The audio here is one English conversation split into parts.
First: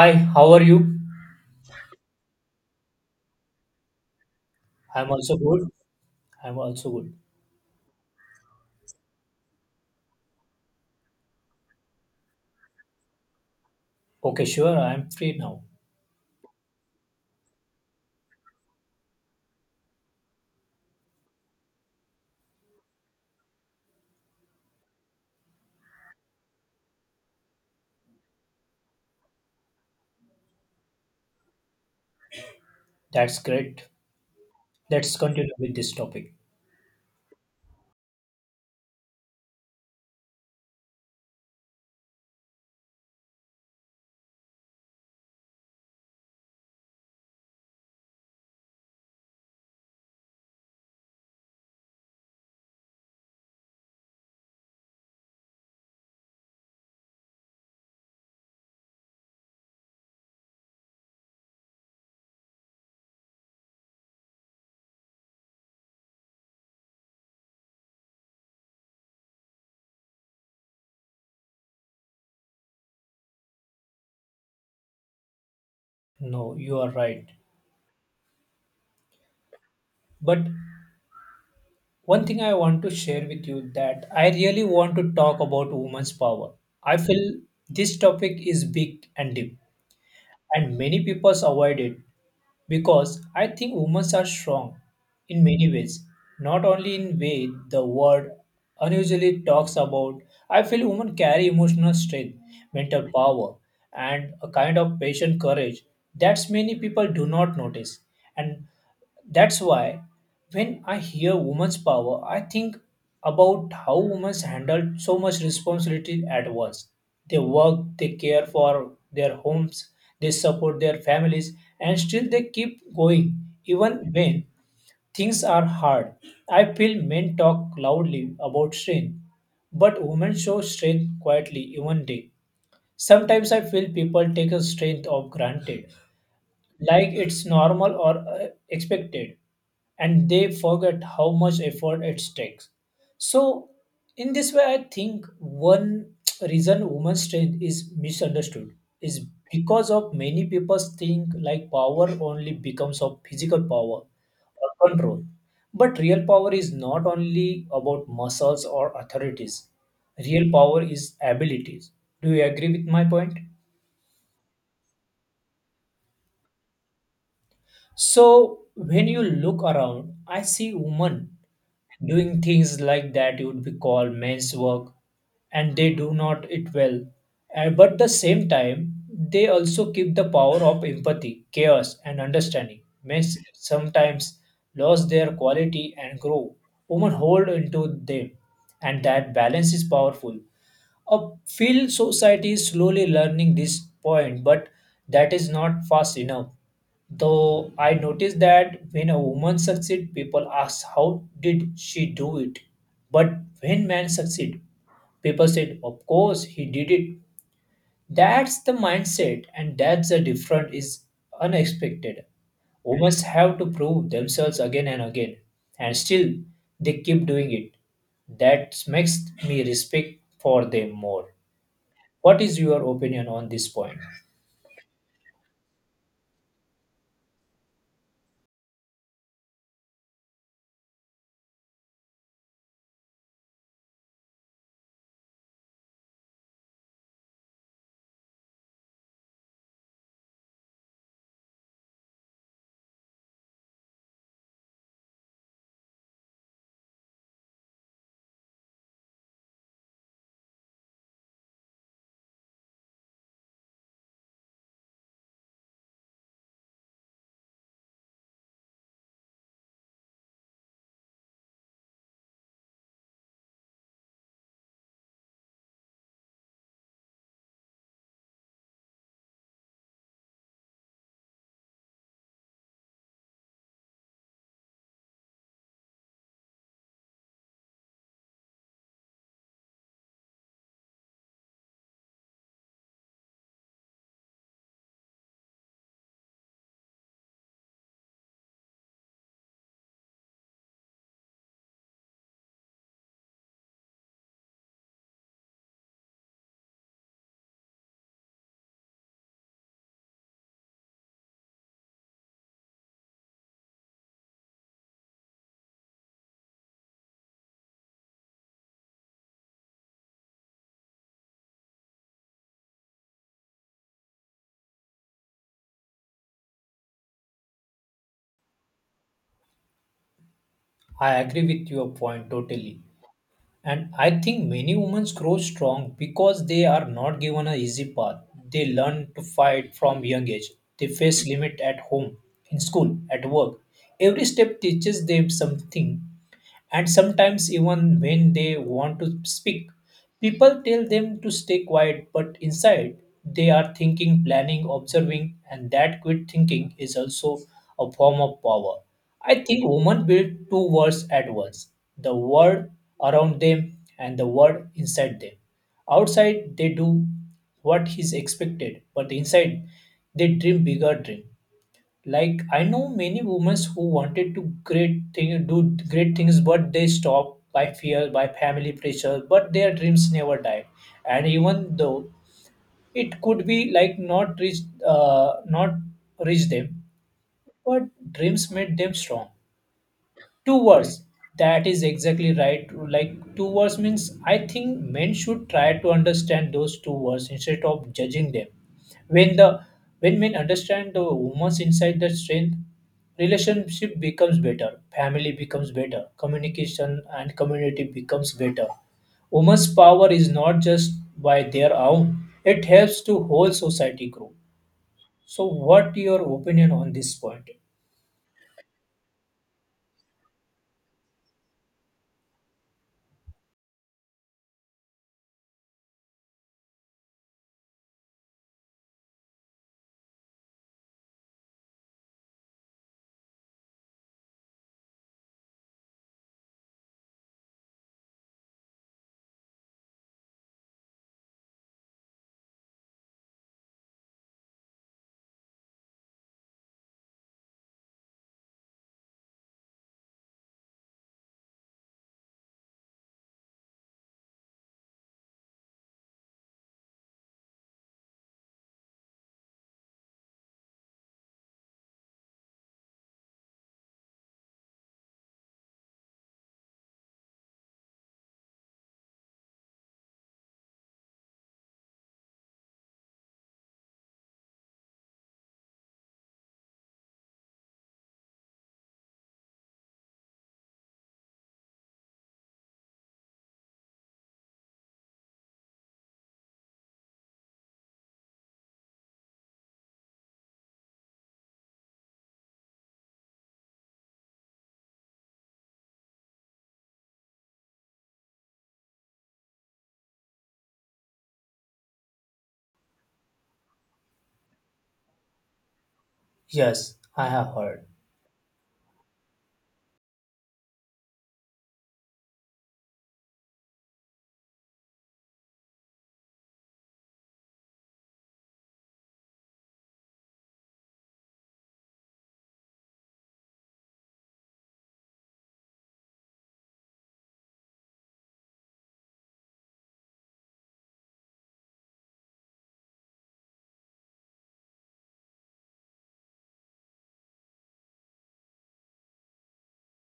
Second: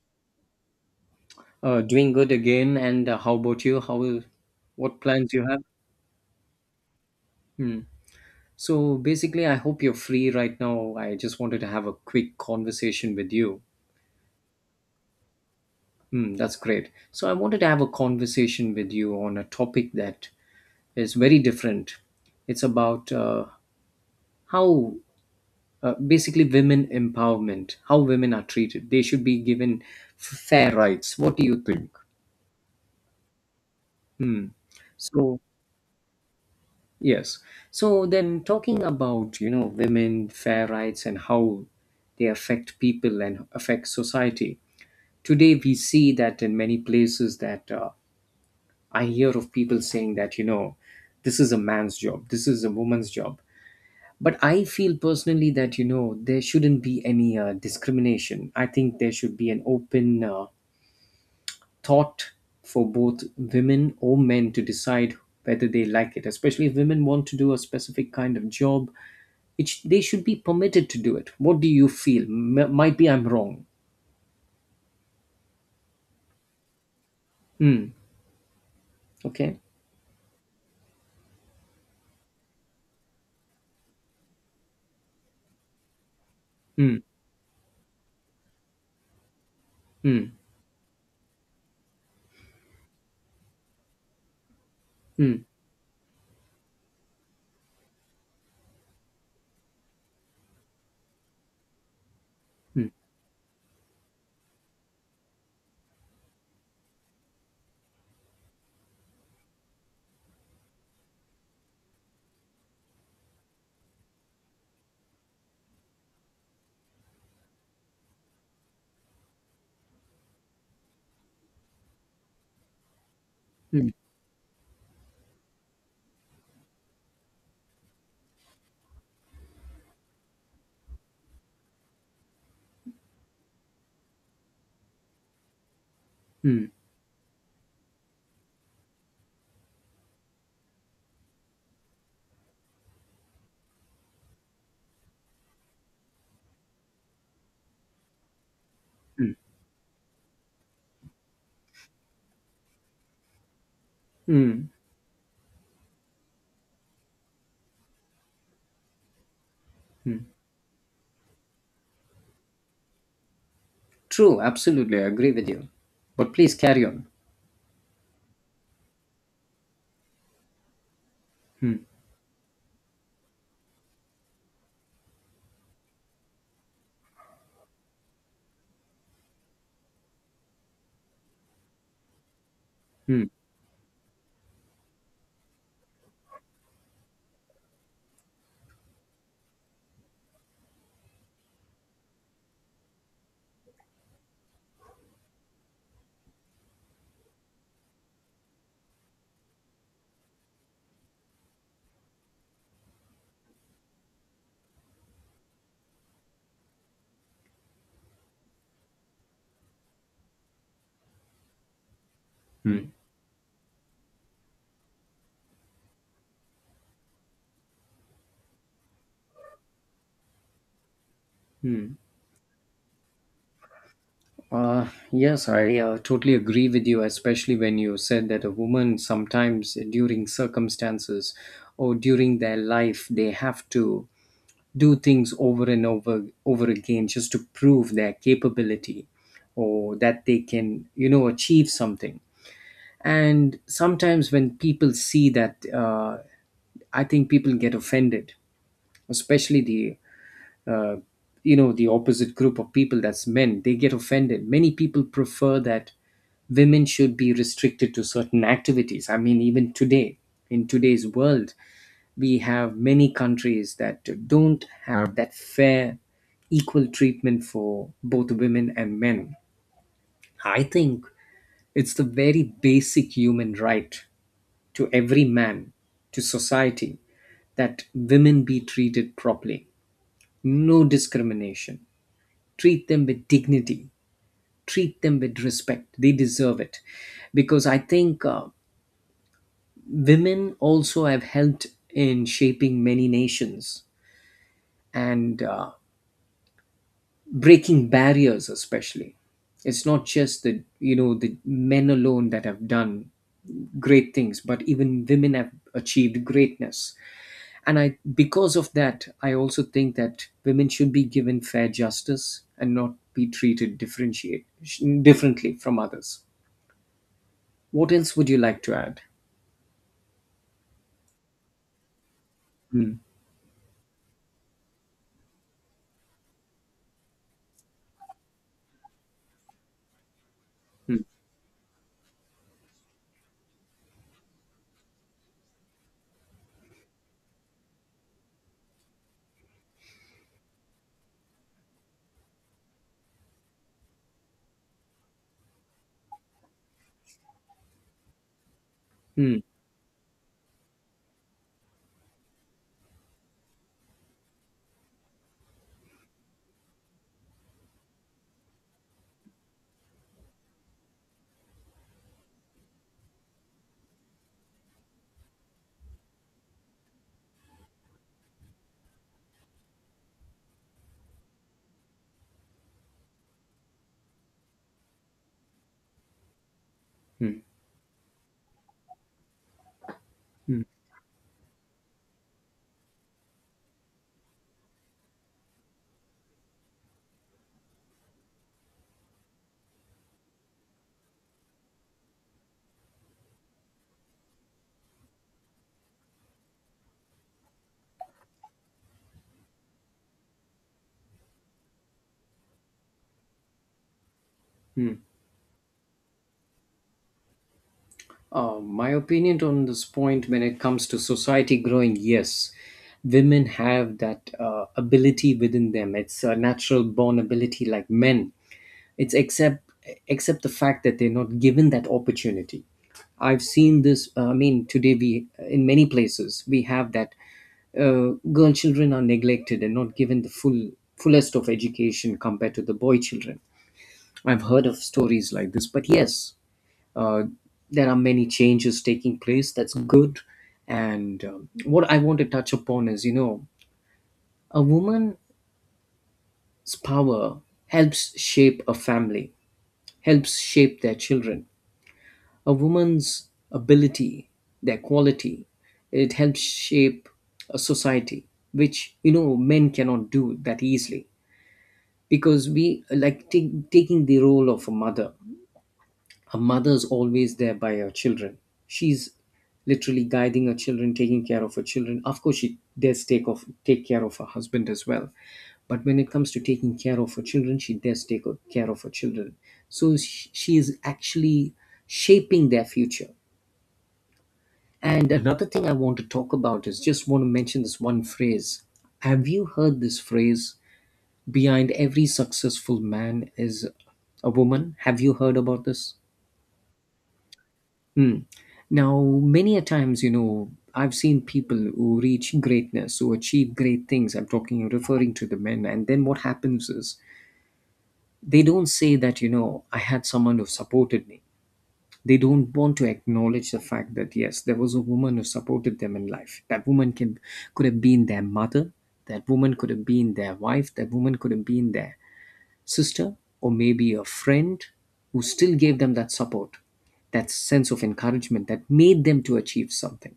Hi, how are you? Doing good again. And how about you? What I'm plans also you have? good. I'm also good. Hmm. So basically, I hope you're free right now. I just wanted to have a quick conversation with you. Okay, sure. I'm free now. Hmm, that's great. So I wanted to have a conversation with you on a topic that is very different. It's about how basically women empowerment, how women are treated. They should be given fair rights. What do you think? That's great. Hmm. Let's So continue with this topic. yes. So then talking about, you know, women, fair rights and how they affect people and affect society. Today we see that in many places that I hear of people saying that, you know, this is a man's job, this is a woman's job. But I feel personally that, you know, there shouldn't be any discrimination. I think there should be an open thought for both women or men to decide whether they like it, especially if women want to do a specific kind of job. They should be permitted to do it. What do you feel? Might be I'm wrong. No, you are right. Hmm. Okay. But one thing I want to share with you that I really want to talk about women's power. Hmm. I feel this topic is big and deep, Hmm. and many people avoid it because I think women are strong Hmm. in many ways, not only in way the word unusually talks about. I feel women carry emotional strength, mental power, and a kind of patient courage that many people do not notice. And that's why when I hear women's power, I think about how women handle so much responsibility at once. They work, they care for their homes, they support their families, and still they keep going Hmm. even when things are hard. I feel men talk loudly about strength, but women show strength quietly even day. Sometimes I feel people take a strength of granted Hmm. like it's normal or expected, and they forget how much effort it takes. So in this way I think one reason women's strength is misunderstood is because of many people think like power only becomes of physical power Hmm. or control, but real power is not only about muscles or authorities. Hmm. Real power is abilities. Do you agree with my point? True. Absolutely. I agree with you. But please carry on. So when you look around, I see women Hmm. doing things like that you would be called men's work, and they do not it well. But the same time, they also keep the power of empathy, chaos, and understanding. Men Hmm. sometimes lose their quality and grow. Women hold into them, and that balance is powerful. A field society is slowly learning this point, but that is not fast enough. Though I noticed that when a woman succeeds, people ask how did she do it. But when men succeed, people said, of course he did it. That's the mindset, and that's the difference is unexpected. Hmm. Women have to prove themselves again and again, and still they keep doing it. That makes me respect for them more. Hmm. What is your opinion on this point? Yes, I totally agree with you, especially when you said that a woman sometimes during circumstances or during their life they have to do things over and over over again just to prove their capability, or that they can, you know, achieve something. And sometimes when people see that, I think people get offended, especially the uh, you know, the opposite group of people, that's men, they get offended. Many people prefer that women should be restricted to certain activities. I mean, even today, in today's world, we have many countries that don't have that fair, equal treatment for both women and men. I think it's the very basic human right to every man, to society, that women be treated properly. No discrimination. Treat them with dignity. Treat them with respect. They deserve it. Because I think women also have helped in shaping many nations. And breaking barriers, especially it's not just the, you know, the men alone that have done great things, but even women have achieved greatness. And I, because of that, I also think that women should be given fair justice and not be treated differentiate differently from others. What else would you like to add? I agree with your point totally. Hmm, And I think many women grow strong because they are not given an easy path. They learn to fight from young age. They hmm, face limit at home, in school, at work. Every step teaches them something, and sometimes even when they want to speak, people tell them to stay quiet, but inside they are thinking, planning, observing, and that quick thinking is also a form of power. I hmm, think women build two worlds at once: the world around them and the world inside them. Outside they do what is expected, but inside they dream bigger dreams. Like I know many women who wanted to great thing, do great things, but they stopped by fear, by family pressure. But their dreams never died, and even though it could be like not reach, not reach them, hmm, but dreams made them strong. hmm, Two words. That is exactly right. Like two words means I think men should try to understand those two words instead of judging them. When the when men understand the woman's inside their strength, relationship becomes better, family becomes better, communication and community becomes better. Women's power is not just by their own, it helps to whole society grow. hmm. So what your opinion on this point? My opinion on this point, when it comes to society growing, yes, women have that ability within them. It's a natural born ability like men. It's except the fact that they're not given that opportunity. I've seen this. I mean, today we, in many places we have that girl children are neglected and not given the fullest of education compared to the boy children. I've heard of stories like this, but yes, uh, there are many changes taking place, that's good. And what I want to touch upon is, you know, a woman's power helps shape a family, helps shape their children. A woman's ability, their quality, it helps shape a society, which, you know, men cannot do that easily because we like taking the role of a mother. A mother's always there by her children. She's literally guiding her children, taking care of her children. Of course, she does take care of her husband as well, but when it comes to taking care of her children, she does take care of her children. So she is actually shaping their future. And another thing I want to talk about is just want to mention this one phrase. Have you heard this phrase? Behind every successful man is a woman. Have you heard about this? Yes, I have heard. Mm. Now, many a times, you know, I've seen people who reach greatness, who achieve great things. I'm talking, referring to the men. And then what happens is they don't say that, you know, I had someone who supported me. They don't want to acknowledge the fact that, yes, there was a woman who supported them in life. That woman could have been their mother. That woman could have been their wife. That woman could have been their sister, or maybe a friend who still gave them that support, that sense of encouragement that made them to achieve something.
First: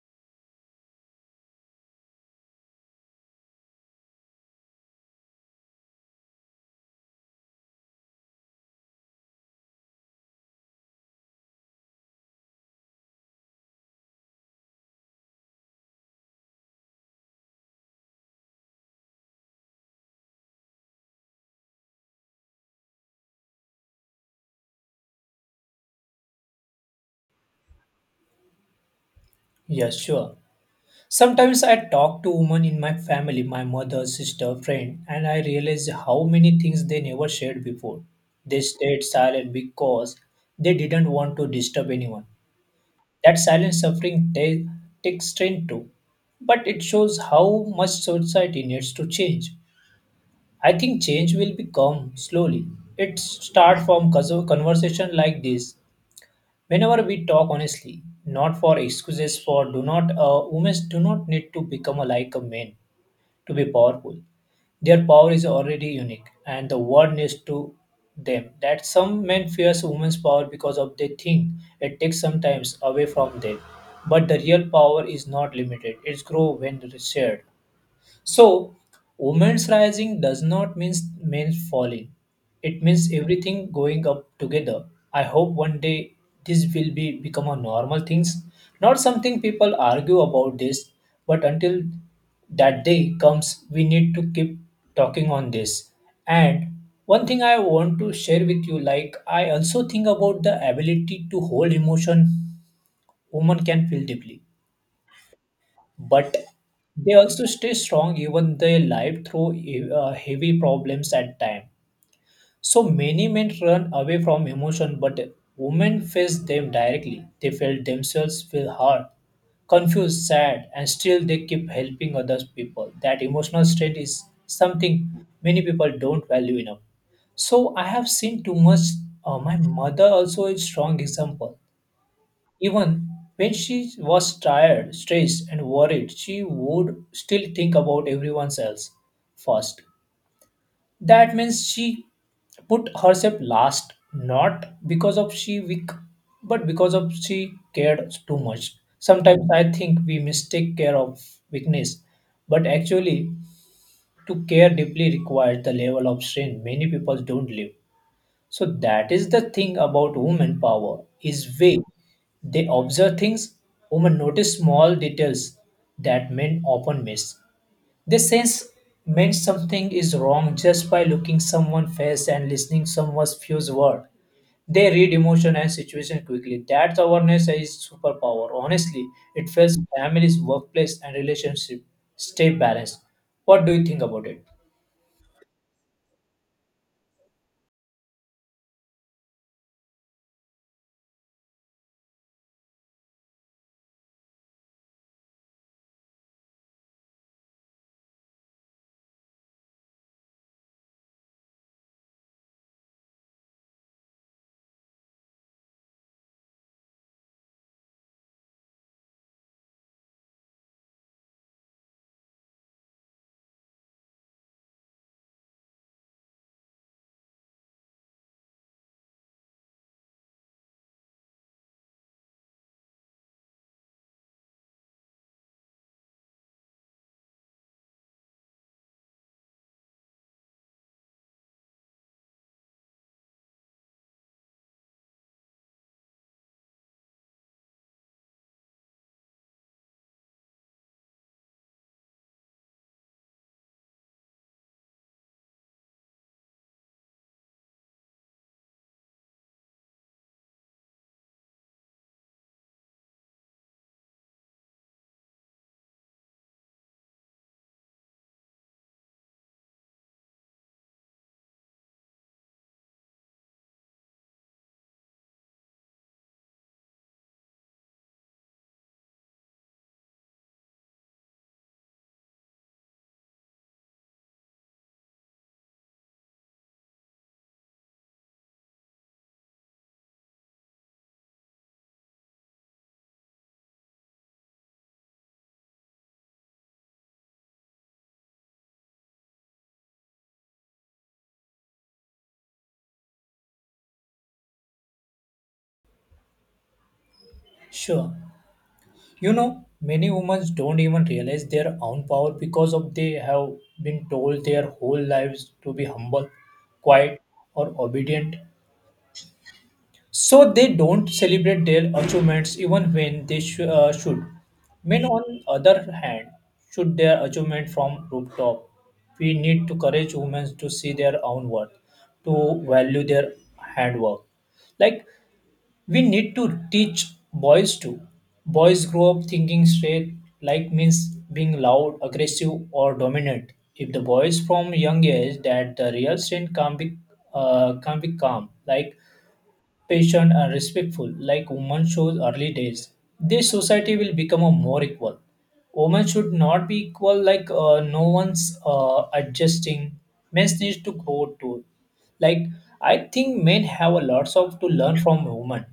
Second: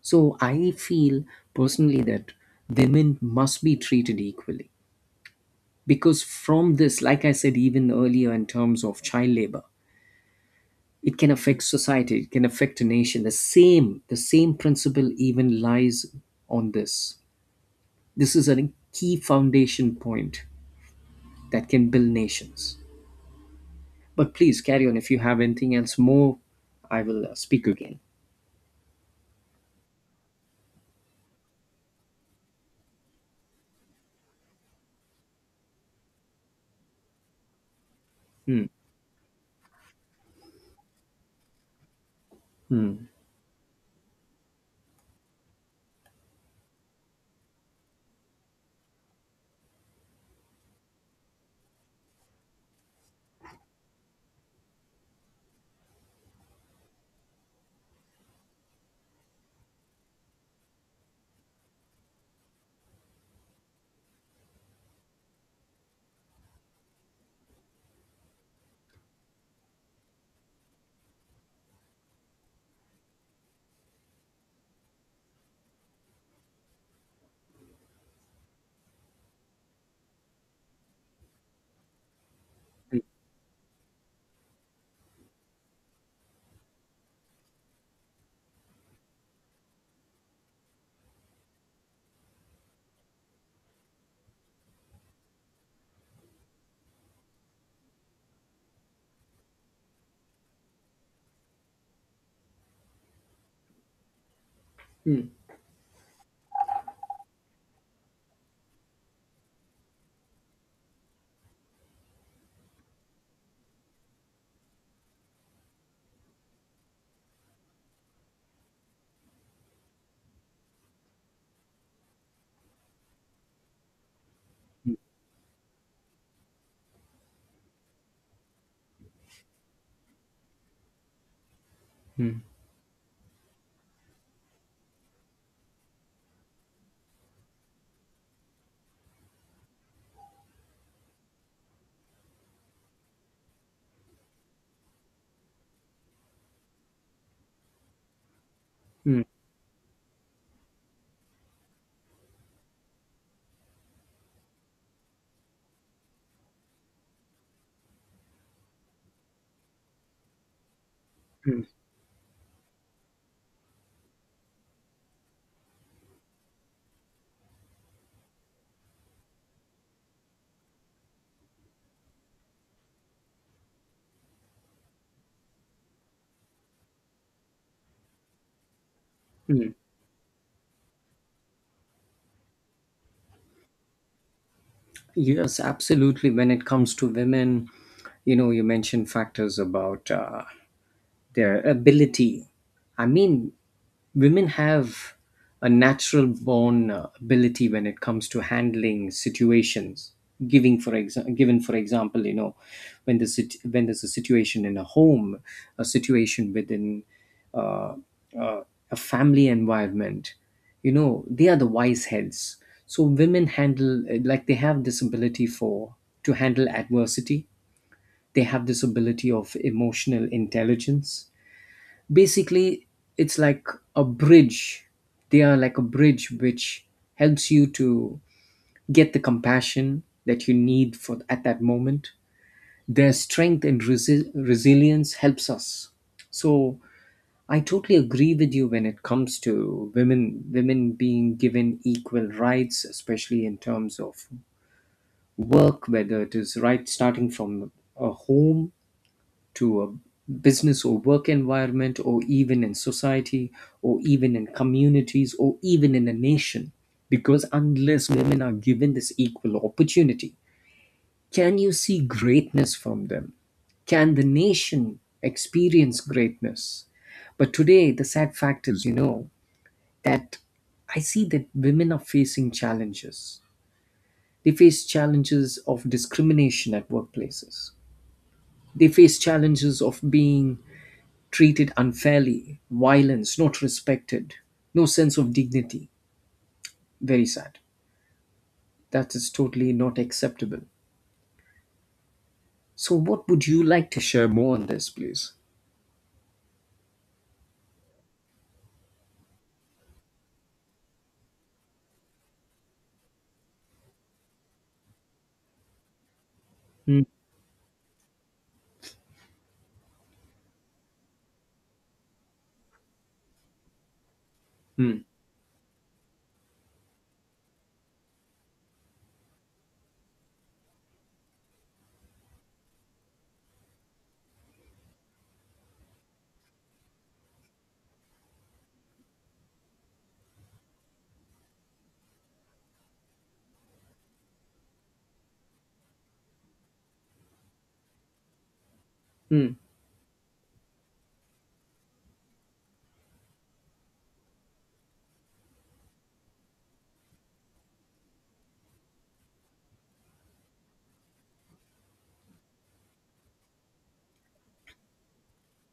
So I feel personally that women must be treated equally because from this, like I said even earlier in terms of child labor, it can affect society, it can affect a nation. The same principle even lies on this. This is a key foundation point that can build nations. But please carry on if you have anything else more, I will speak again. Yes, sure. Sometimes I talk to women in my family, my mother, sister, friend, and I realize how many things they never shared before. They Mm, stayed silent because they didn't want to disturb anyone. That silent suffering takes strength too, but it shows how much society needs to change. I think change will become slowly. It starts from conversation like this. Whenever we talk honestly, not for excuses for do not women do not need to become a, like a man to be powerful. Their power is already unique, and the world needs to them. That some men fears women's power because of they think it takes sometimes away from them. But the real power is not limited; it's grow when shared. So, women's rising does not mean men falling. It mm, means everything going up together. I hope one day this will be become a normal things, not something people argue about this. But until that day comes, we need to keep talking on this. And one thing I want to share with you, like I also think about the ability to hold emotion. Women can feel deeply, mm, but they also stay strong even they live through heavy problems at time. So many men run away from emotion, but women face them directly. They feel themselves feel hurt, confused, sad, and still they keep helping other people. That emotional state is something many people don't value enough. So I have seen too much. My mother also is strong example. Even when she was tired, stressed, and worried, she would still think about everyone else first. That means she put herself last, not because of she weak, but because of she cared too much. mm. Sometimes I think we mistake care of weakness, but actually, to care deeply requires the level of strength many people don't live. So that is the thing about women power is way they observe things, women notice small details that men often miss. They sense when something is wrong just by looking someone face and listening someone's few word. They read emotion and situation quickly. That awareness is superpower. Honestly, it helps families, workplace, and relationship stay balanced. What do you think about it? Yes, absolutely. When it comes to women, you know, you mentioned factors about their ability. I mean, women have a natural born ability when it comes to handling situations. Given for example, you know, when there's a situation in a home, a situation within uh, uh, a family environment, you know, they are the wise heads. So women handle, like they have this ability for to handle adversity. They have this ability of emotional intelligence. Basically it's like a bridge, they are like a bridge which helps you to get the compassion that you need for at that moment. Their strength and resilience helps us. So I totally agree with you when it comes to women being given equal rights, especially in terms of work, whether it is right, starting from a home to a business or work environment, or even in society, or even in communities, or even in a nation, because unless women are given this equal opportunity, can you see greatness from them? Can the nation experience greatness? But today the sad fact is, you know, that I see that women are facing challenges. They face challenges of discrimination at workplaces. They face challenges of being treated unfairly, violence, not respected, no sense of dignity. Very sad. That is totally not acceptable. So, what would you like to share more on this, please? Sure. You know, many women don't even realize their own power because of they have been told their whole lives to be humble, Mm, quiet, or obedient. So they don't celebrate their achievements even when they should. mm, Men, on other hand, should their achievement from rooftop. We need to encourage women to see their own worth, to value their handwork. Like we need to teach boys to boys grow up thinking straight like means being loud, aggressive, or dominant. If the boys from young age that the real strength can be calm, like mm, patient and respectful like women shows early days, this society will become a more equal. Women should not be equal like no one's adjusting. Men need to grow too. Like I think men have a lots of to learn from women.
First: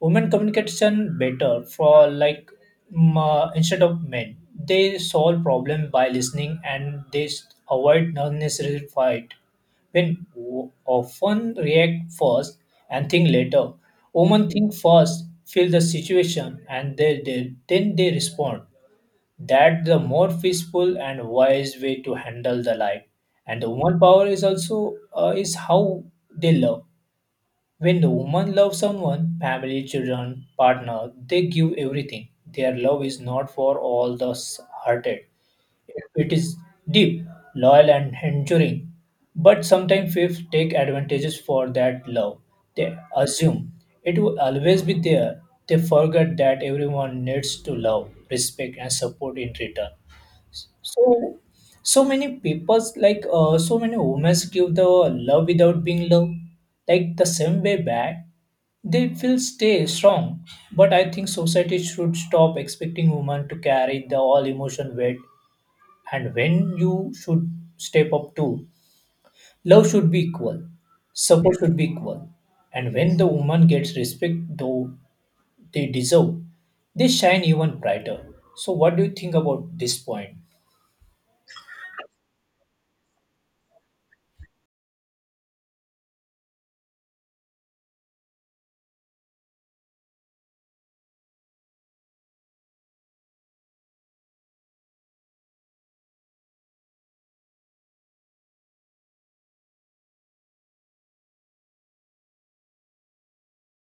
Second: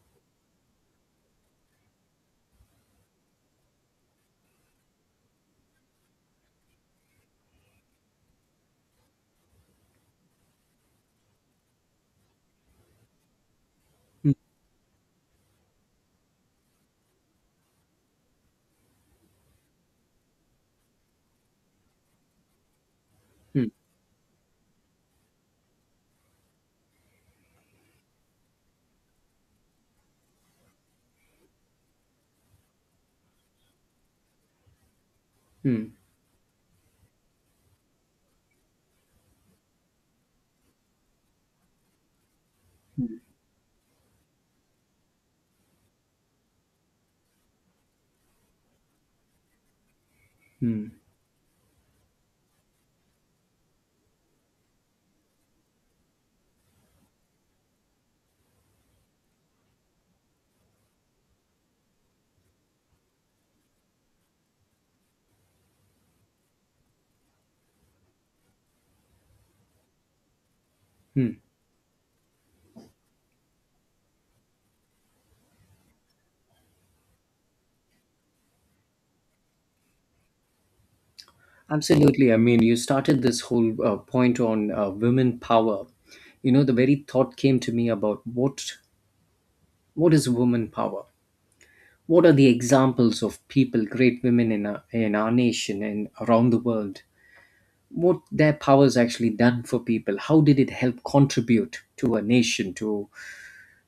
Women communication better for like instead of men, they solve problem by listening and they avoid unnecessary fight. When often react first and think later, mm, women think first, feel the situation, and they then they respond. That the more peaceful and wise way to handle the life. And the mm, woman power is also is how they love. When the woman loves someone, family, children, partner, they give everything. Their love is not for all the hearted. mm, It is deep, loyal, and enduring. But sometimes faith take advantages for that love. They assume it will always be there. They forget that everyone needs to love, respect, and support in return. mm. So, so many people's like so many women give the love without being loved, like the same way back. They will stay strong, but I think society should stop expecting women to carry the all emotion weight. And when you should step up too, love should be equal, support should be equal, and when the woman gets respect, though they deserve, they shine even brighter. So, what do you think about this point? Absolutely. I mean, you started this whole point on women power. You know, the very thought came to me about what is women power? What are the examples of people, great women in in our nation and around the world, what their powers actually done for people, how did it help contribute to a nation,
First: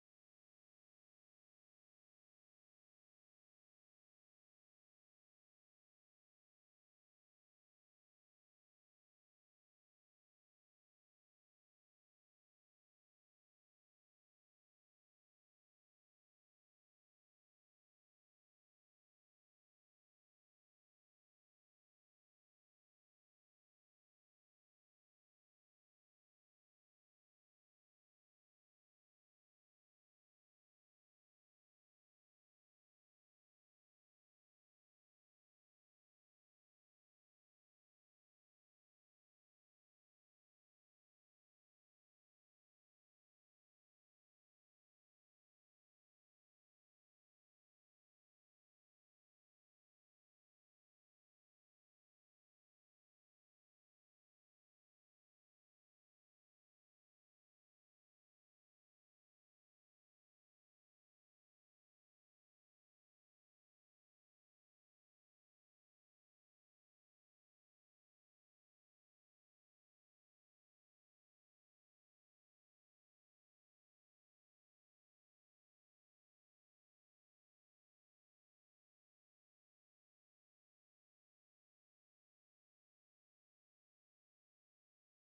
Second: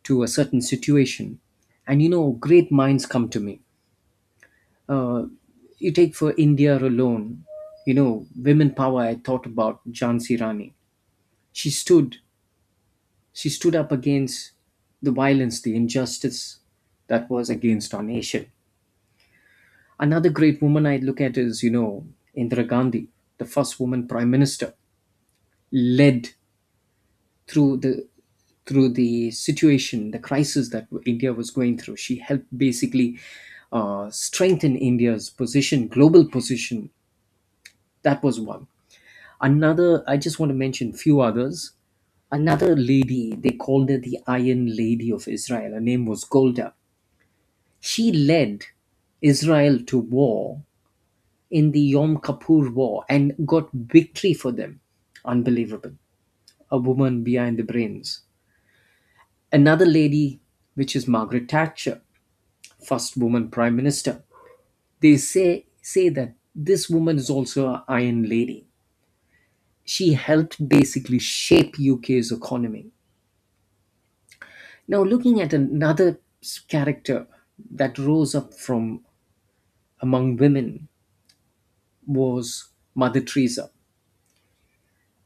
to a certain situation? And you know, great minds come to me. uh, you take for India alone, you know, women power, I thought about Jhansi Rani. she stood she stood up against the violence, the injustice that was against our nation. Another great woman I look at is, you know, Indira Gandhi, the first woman prime minister, led through the through the situation, the crisis that India was going through. She helped basically strengthen India's position, global position. That was one. Another, I just want to mention few others. Another lady, they called her the Iron Lady of Israel. Her name was Golda. She led Israel to war in the Yom Kippur War and got victory for them. Unbelievable. A woman behind the brains. Another lady, which is Margaret Thatcher, first woman prime minister. They say that this woman is also an iron lady. She helped basically shape UK's economy. Now, looking at another character that rose up from among women was Mother Teresa.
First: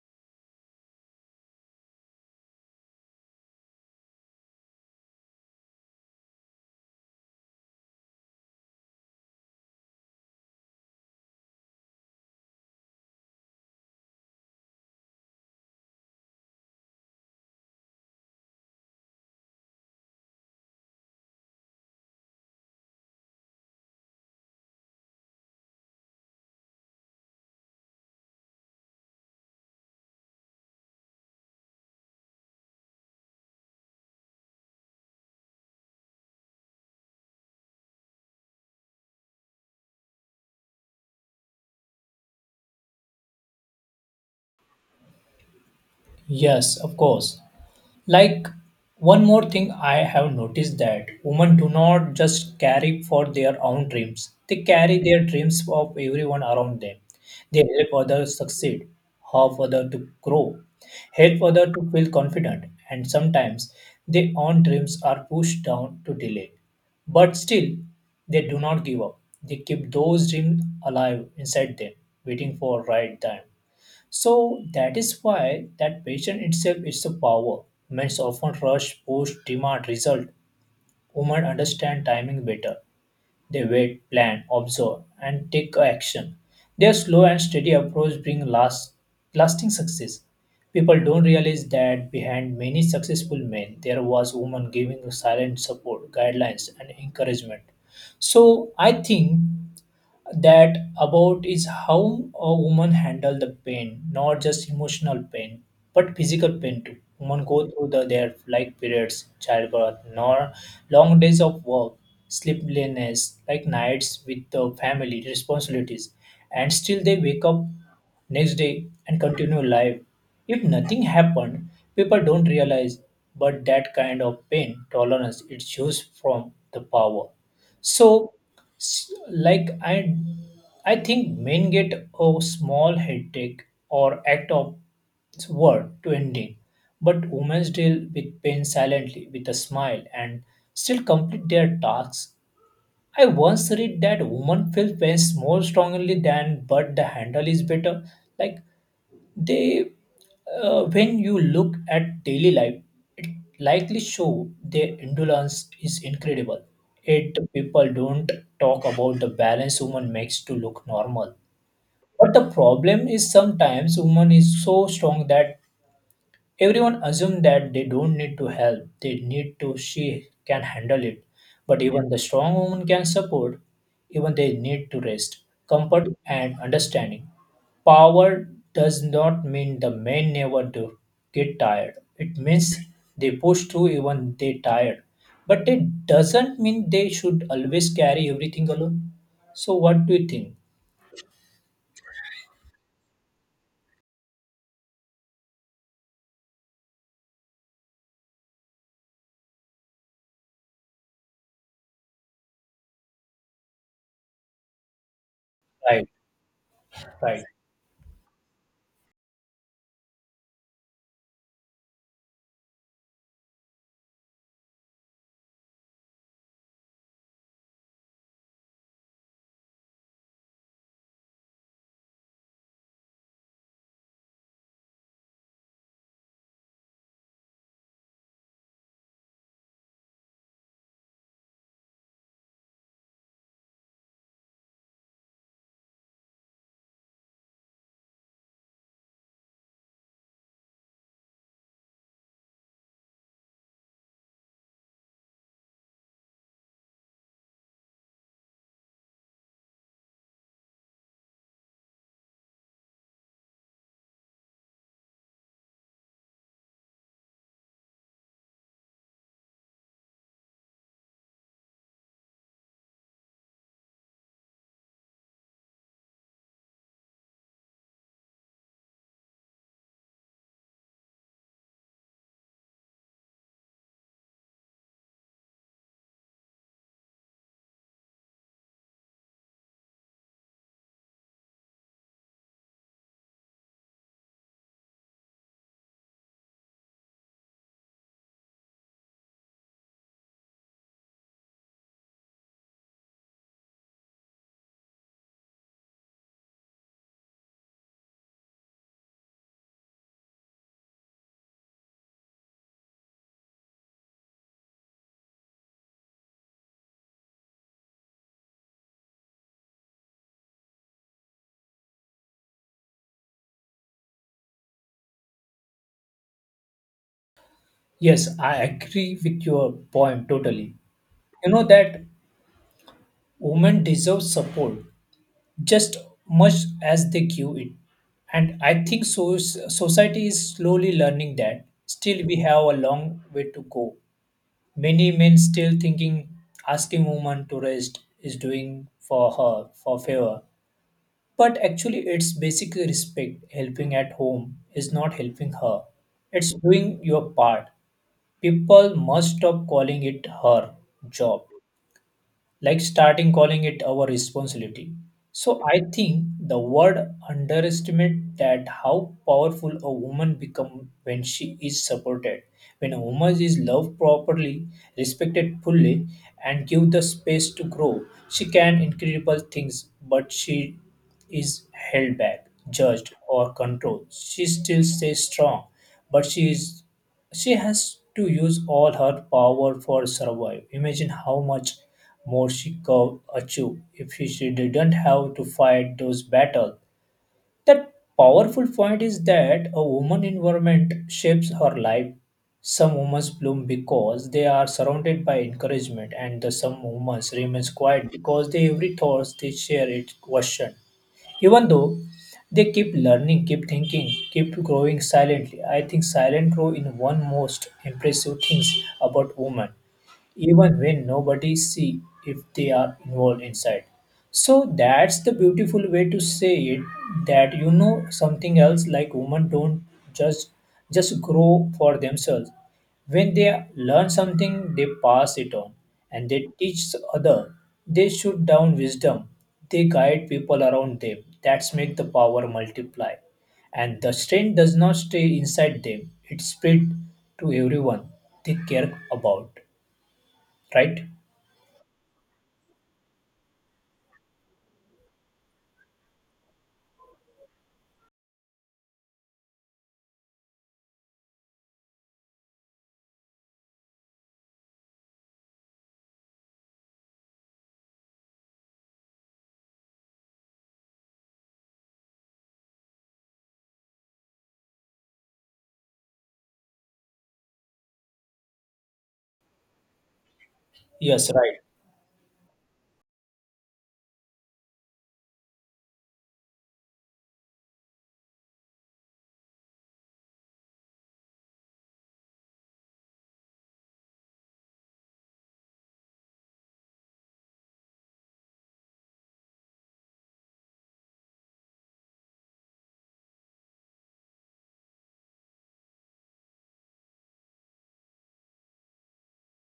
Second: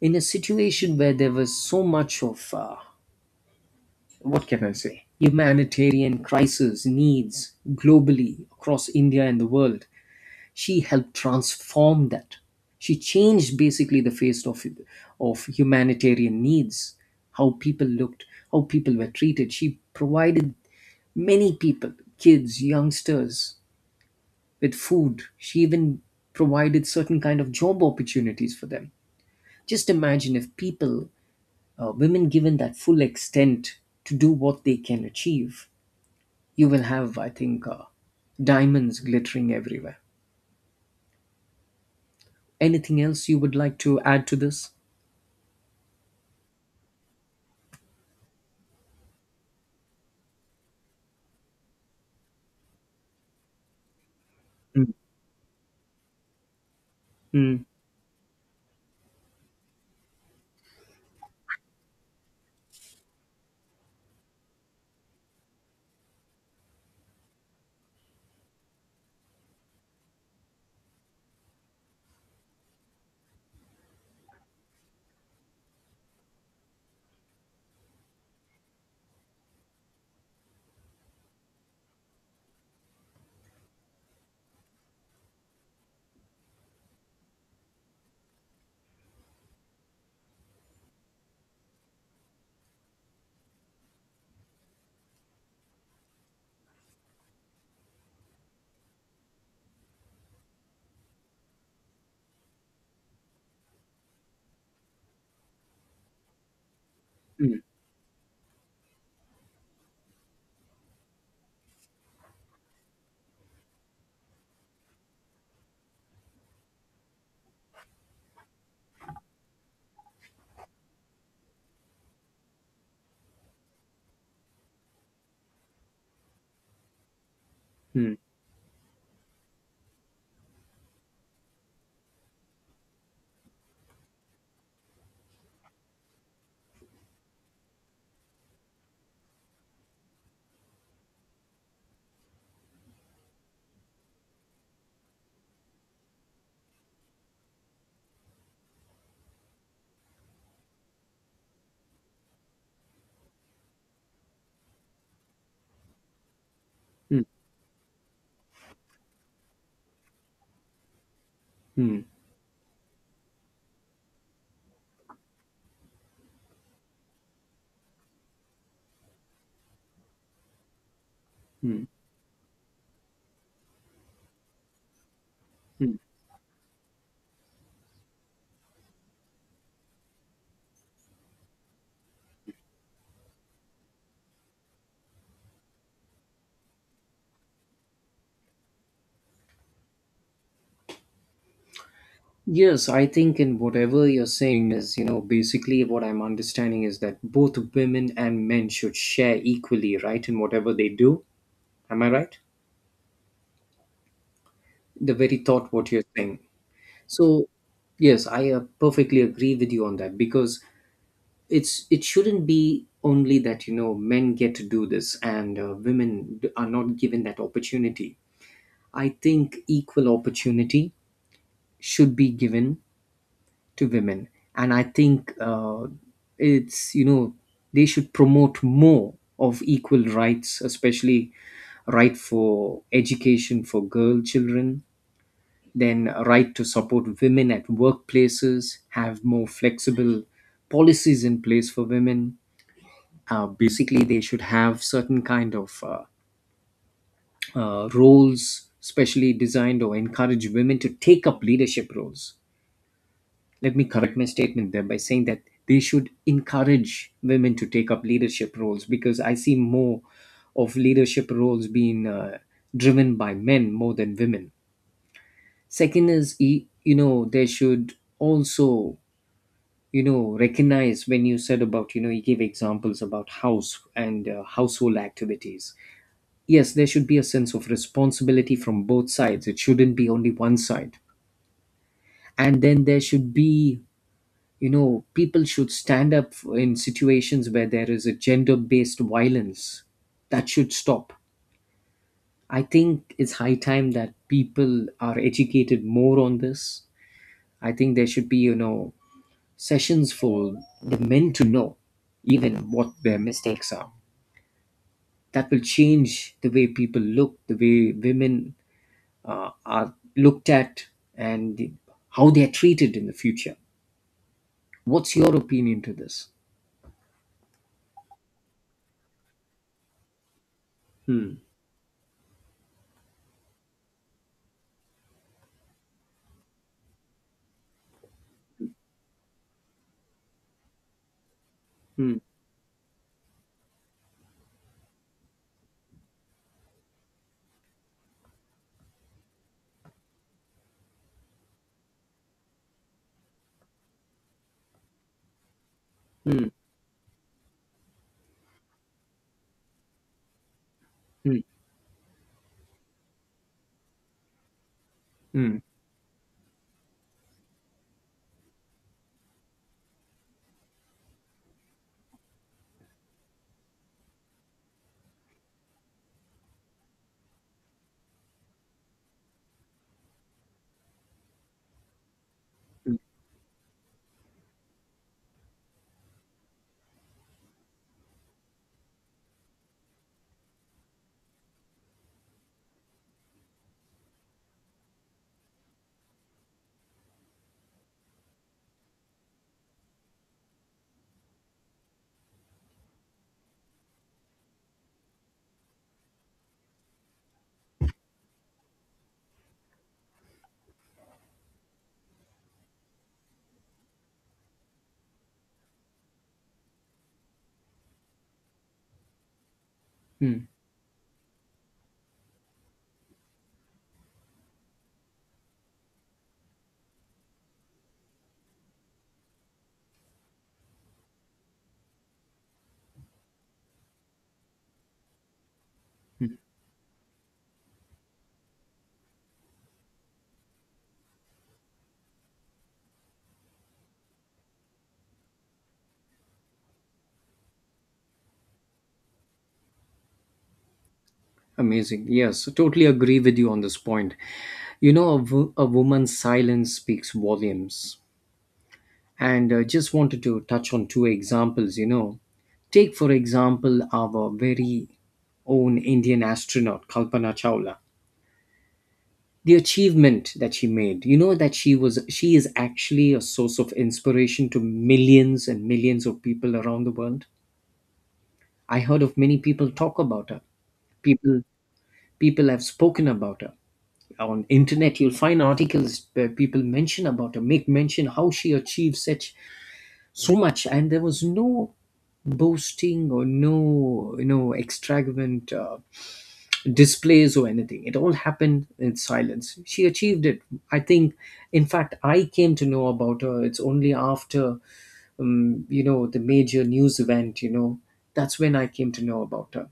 In a situation where there was so much of what can I say, humanitarian crisis needs globally across India and the world, she helped transform that. She changed basically the face of humanitarian needs, how people looked, how people were treated. She provided many people, kids, youngsters, with food. She even provided certain kind of job opportunities for them. Just imagine if women given that full extent to do what they can achieve, you will have, I think, diamonds glittering everywhere. Anything else you would like to add to this? Yes, of course. Like one more thing I have noticed that women do not just carry for their own dreams. They carry their dreams of everyone around them. They Mm, help others succeed, help others to grow, help others to feel confident, and sometimes their own dreams are pushed down to delay. But still, they do not give up. They keep those dreams alive inside them, waiting for right time. So that is why that patient itself is the power. Men often rush, push, demand result. Women understand timing better. They wait, plan, observe, and take action. Their slow and steady approach bring lasting success. People don't realize that behind many successful men, there was women giving silent support, guidelines, and encouragement. So I think that about is how a woman handle the pain, not just emotional pain, but physical pain too. Women mm, go through their like periods, childbirth, nor long days of work, sleeplessness, like nights with the family responsibilities, and still they wake up next day and continue life. If nothing happened, people don't realize, but that kind of pain tolerance it shows from the power. mm, So, s- like I, I think men get a small headache or act of word to ending, but women deal with pain silently with a smile and still complete their tasks. I once read that women feel pain more strongly than, but the handle is better. Like they, when you look at daily life, it likely show their indolence is incredible. mm, It people don't talk about the balance woman makes to look normal. mm, But the problem is sometimes woman is so strong that everyone assumes that they don't need to help, they need to, she can handle it. But mm, even the strong woman can support, even they need to rest, mm. comfort, and understanding. Power does not mean the men never do get tired. It means they push through even they tired. But it doesn't mean they should always carry everything alone. So what do you think? Yes, I think in whatever you're saying is, you know, basically what I'm understanding is that both women and men should share equally, right, in whatever they do. Am I right? The very thought what you're Right, saying. right. So, yes, I perfectly agree with you on that because it shouldn't be only that, you know, men get to do this and women are not given that opportunity. I think equal opportunity should be given to women, and I think it's you know they should promote more of equal rights, especially right for education for girl children, then a right to support women at workplaces, have more flexible policies in place for women. Basically, they should have certain kind of roles specially designed, or encourage women to take up leadership roles. Let me correct my statement there by saying that they should encourage women to take up leadership roles, because I see more of leadership roles being driven by men more than women. Second is, they should also, recognize when you said about, you gave examples about house and household activities. Yes, there should be a sense of responsibility from both sides. It shouldn't be only one side. And then there should be, people should stand up in situations where there is a gender based violence. That should stop. I think it's high time that people are educated more on this. I think there should be, sessions for the men to know even what their mistakes are. That will change the way people look, the way women are looked at and how they are treated in the future. What's your opinion to this? Yes, I agree with your point totally. Hmm. You know that women deserve support just much as they give it. And I think so, society is slowly learning that. Hmm. Still, we have a long way to go. Many men still thinking asking woman to rest is doing for her for favor. But actually, it's basically respect. Helping at home is not helping her. Hmm. It's doing your part. People must stop calling it her Hmm. job, like starting calling it our responsibility. Hmm. So I think the word underestimate that how powerful a woman become when she is supported. When a woman is loved properly, respected fully, and give the space to grow, she can incredible things, but she is held back, judged, or controlled. She still stays strong, but she has to use all her power for survive. Imagine how much Morshikov Achu, if she didn't have to fight those battles. That powerful point is that a woman environment shapes her life. Some women bloom because they are surrounded by encouragement, and the some women remain quiet because they every thoughts they share it question. Even though they keep learning, keep thinking, keep growing silently. I think silent grow in one most impressive things about women, Mm, even when nobody see if they are involved inside. So that's the beautiful way to say it. That, you know, something else, like women don't just just grow for themselves. When they learn something, they pass it on, and they teach other. They shoot down wisdom. They guide people around them. That's make the power multiply, and the strength does not stay inside them. It spread to everyone they care about, right? amazing. Yes, totally agree with you on this point. You know, a woman's silence speaks volumes. And just wanted to touch on two examples. You know, take for example our very own Indian astronaut Kalpana Chawla. The achievement that she made. You know that she is actually a source of inspiration to millions and millions of people around the world. I heard of many people talk about her. Yes, People right. people have spoken about her. On internet, you'll find articles where people mention about her, make mention how she achieved such so much, and there was no boasting or no, extravagant displays or anything. It all happened in silence. She achieved it. I think, in fact, I came to know about her, it's only after, the major news event, that's when I came to know about her.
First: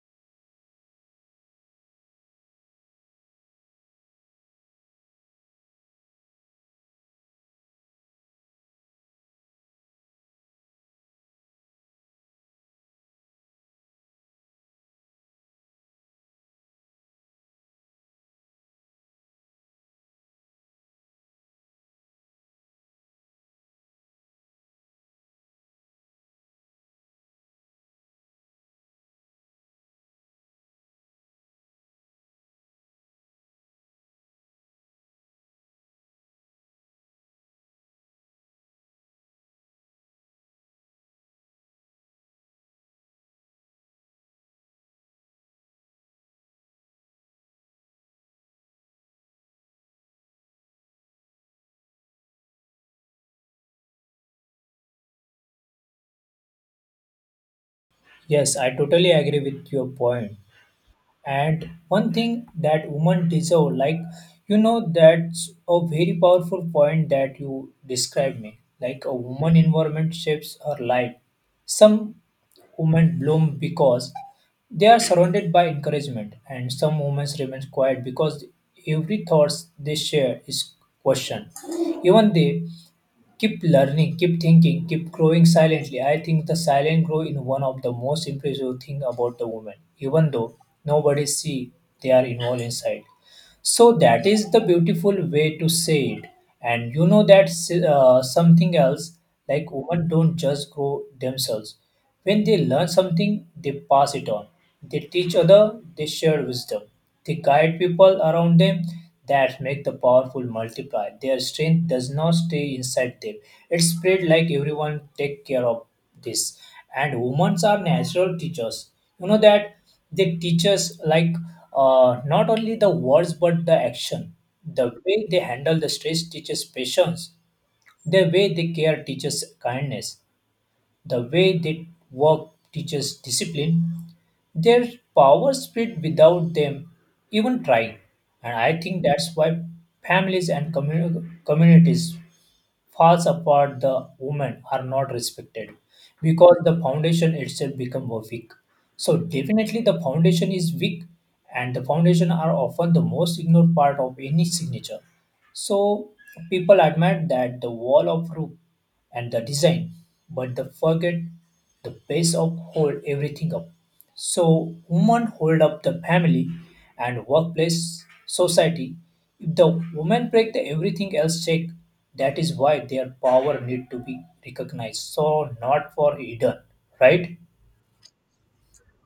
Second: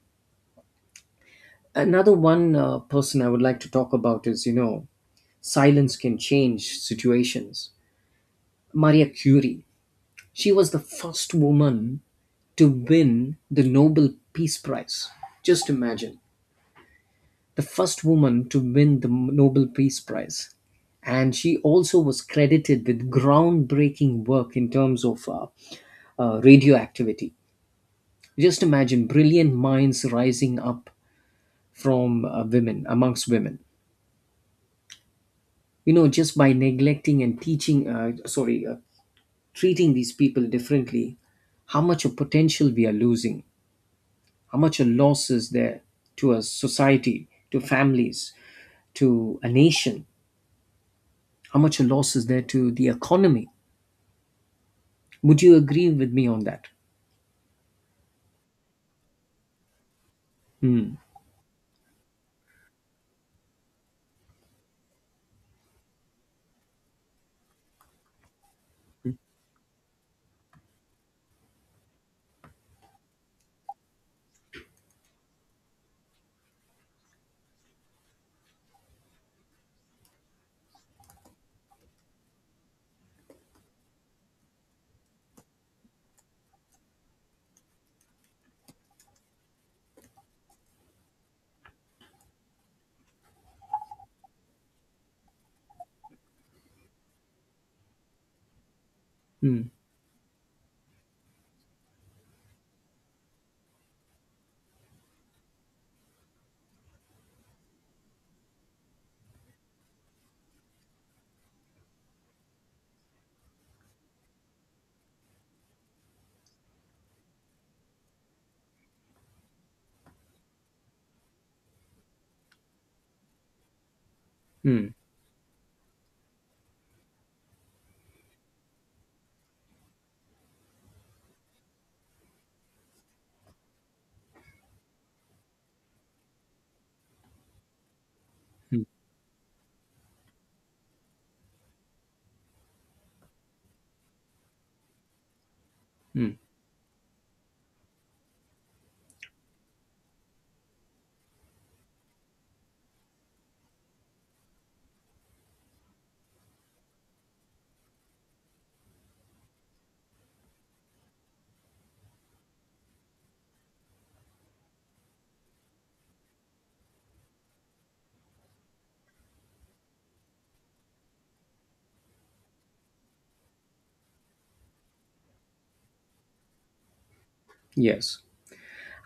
Another one person I would like to talk about is, silence can change situations. Marie Curie, she was the first woman to win the Nobel Peace Prize. Just imagine, the first woman to win the Nobel Peace Prize. And she also was credited with groundbreaking work in terms of radioactivity. Just imagine brilliant minds rising up from women, amongst women. You know, just by neglecting and teaching, sorry, treating these people differently, how much of potential we are losing, how much a loss is there to a society, to families, to a nation, how much a loss is there to the economy. Would you agree with me on that? Yes, I totally agree with your point. Hmm. And one thing that women deserve, like you know, that's a very powerful point that you described me. Like a woman environment shapes her life. Some women bloom because they are surrounded by encouragement, and some women remain quiet because every thoughts they share is questioned. Even they keep learning, keep thinking, keep growing silently. I think the silent growth is one of the most impressive thing about the woman, even though nobody see they are involved inside. So that is the beautiful way to say it. And you know that something else. Hmm. Like women don't just grow themselves. When they learn something, they pass it on. They teach other. They share wisdom. They guide people around them. That make the powerful multiply. Their strength does not stay inside them. It spread like everyone take care of this. And women are natural teachers, you know that. They teach us, like not only the words but the action. Hmm. The way they handle the stress teaches patience. The way they care teaches kindness. The way they work teaches discipline. Their power spread without them even trying. And I Hmm. think that's why families and communities falls apart, the women are not respected, Hmm. because the foundation itself become weak. So definitely the foundation is weak, and the foundation are often the most ignored part of any signature. So people admit that the wall of roof and the design, but they forget the base of hold everything up. So women hold up the family and workplace society. If the women break the everything else check, that is why their power need to be recognized. So not for hidden, right? Yes.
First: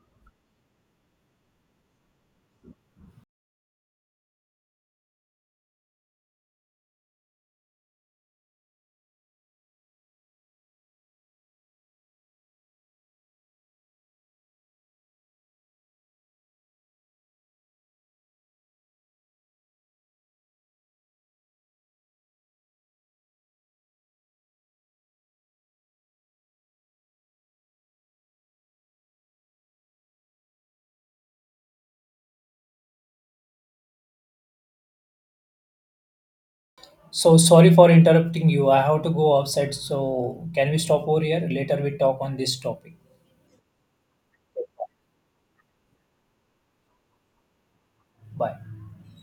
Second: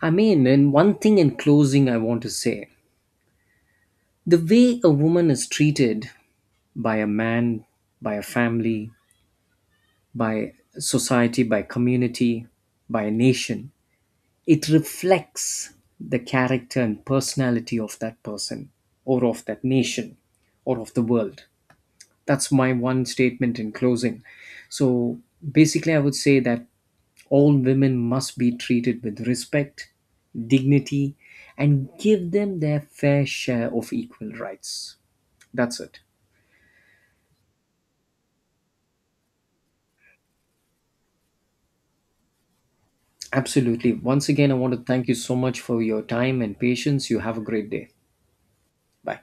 I mean, and one thing in closing, I want to say, the way a woman is treated by a man, by a family, by society, by community, by a nation, it reflects the character and personality of that person, or of that nation, or of the world. That's my one statement in closing. So basically, I would say that all women must be treated with respect, dignity, and give them their fair share of equal rights. That's it. So sorry for interrupting you. I have to go outside. So can we stop over here? Later we talk on this topic. Absolutely. Once again, I want to thank you so much for your time and patience. You have a great day. Bye. Bye.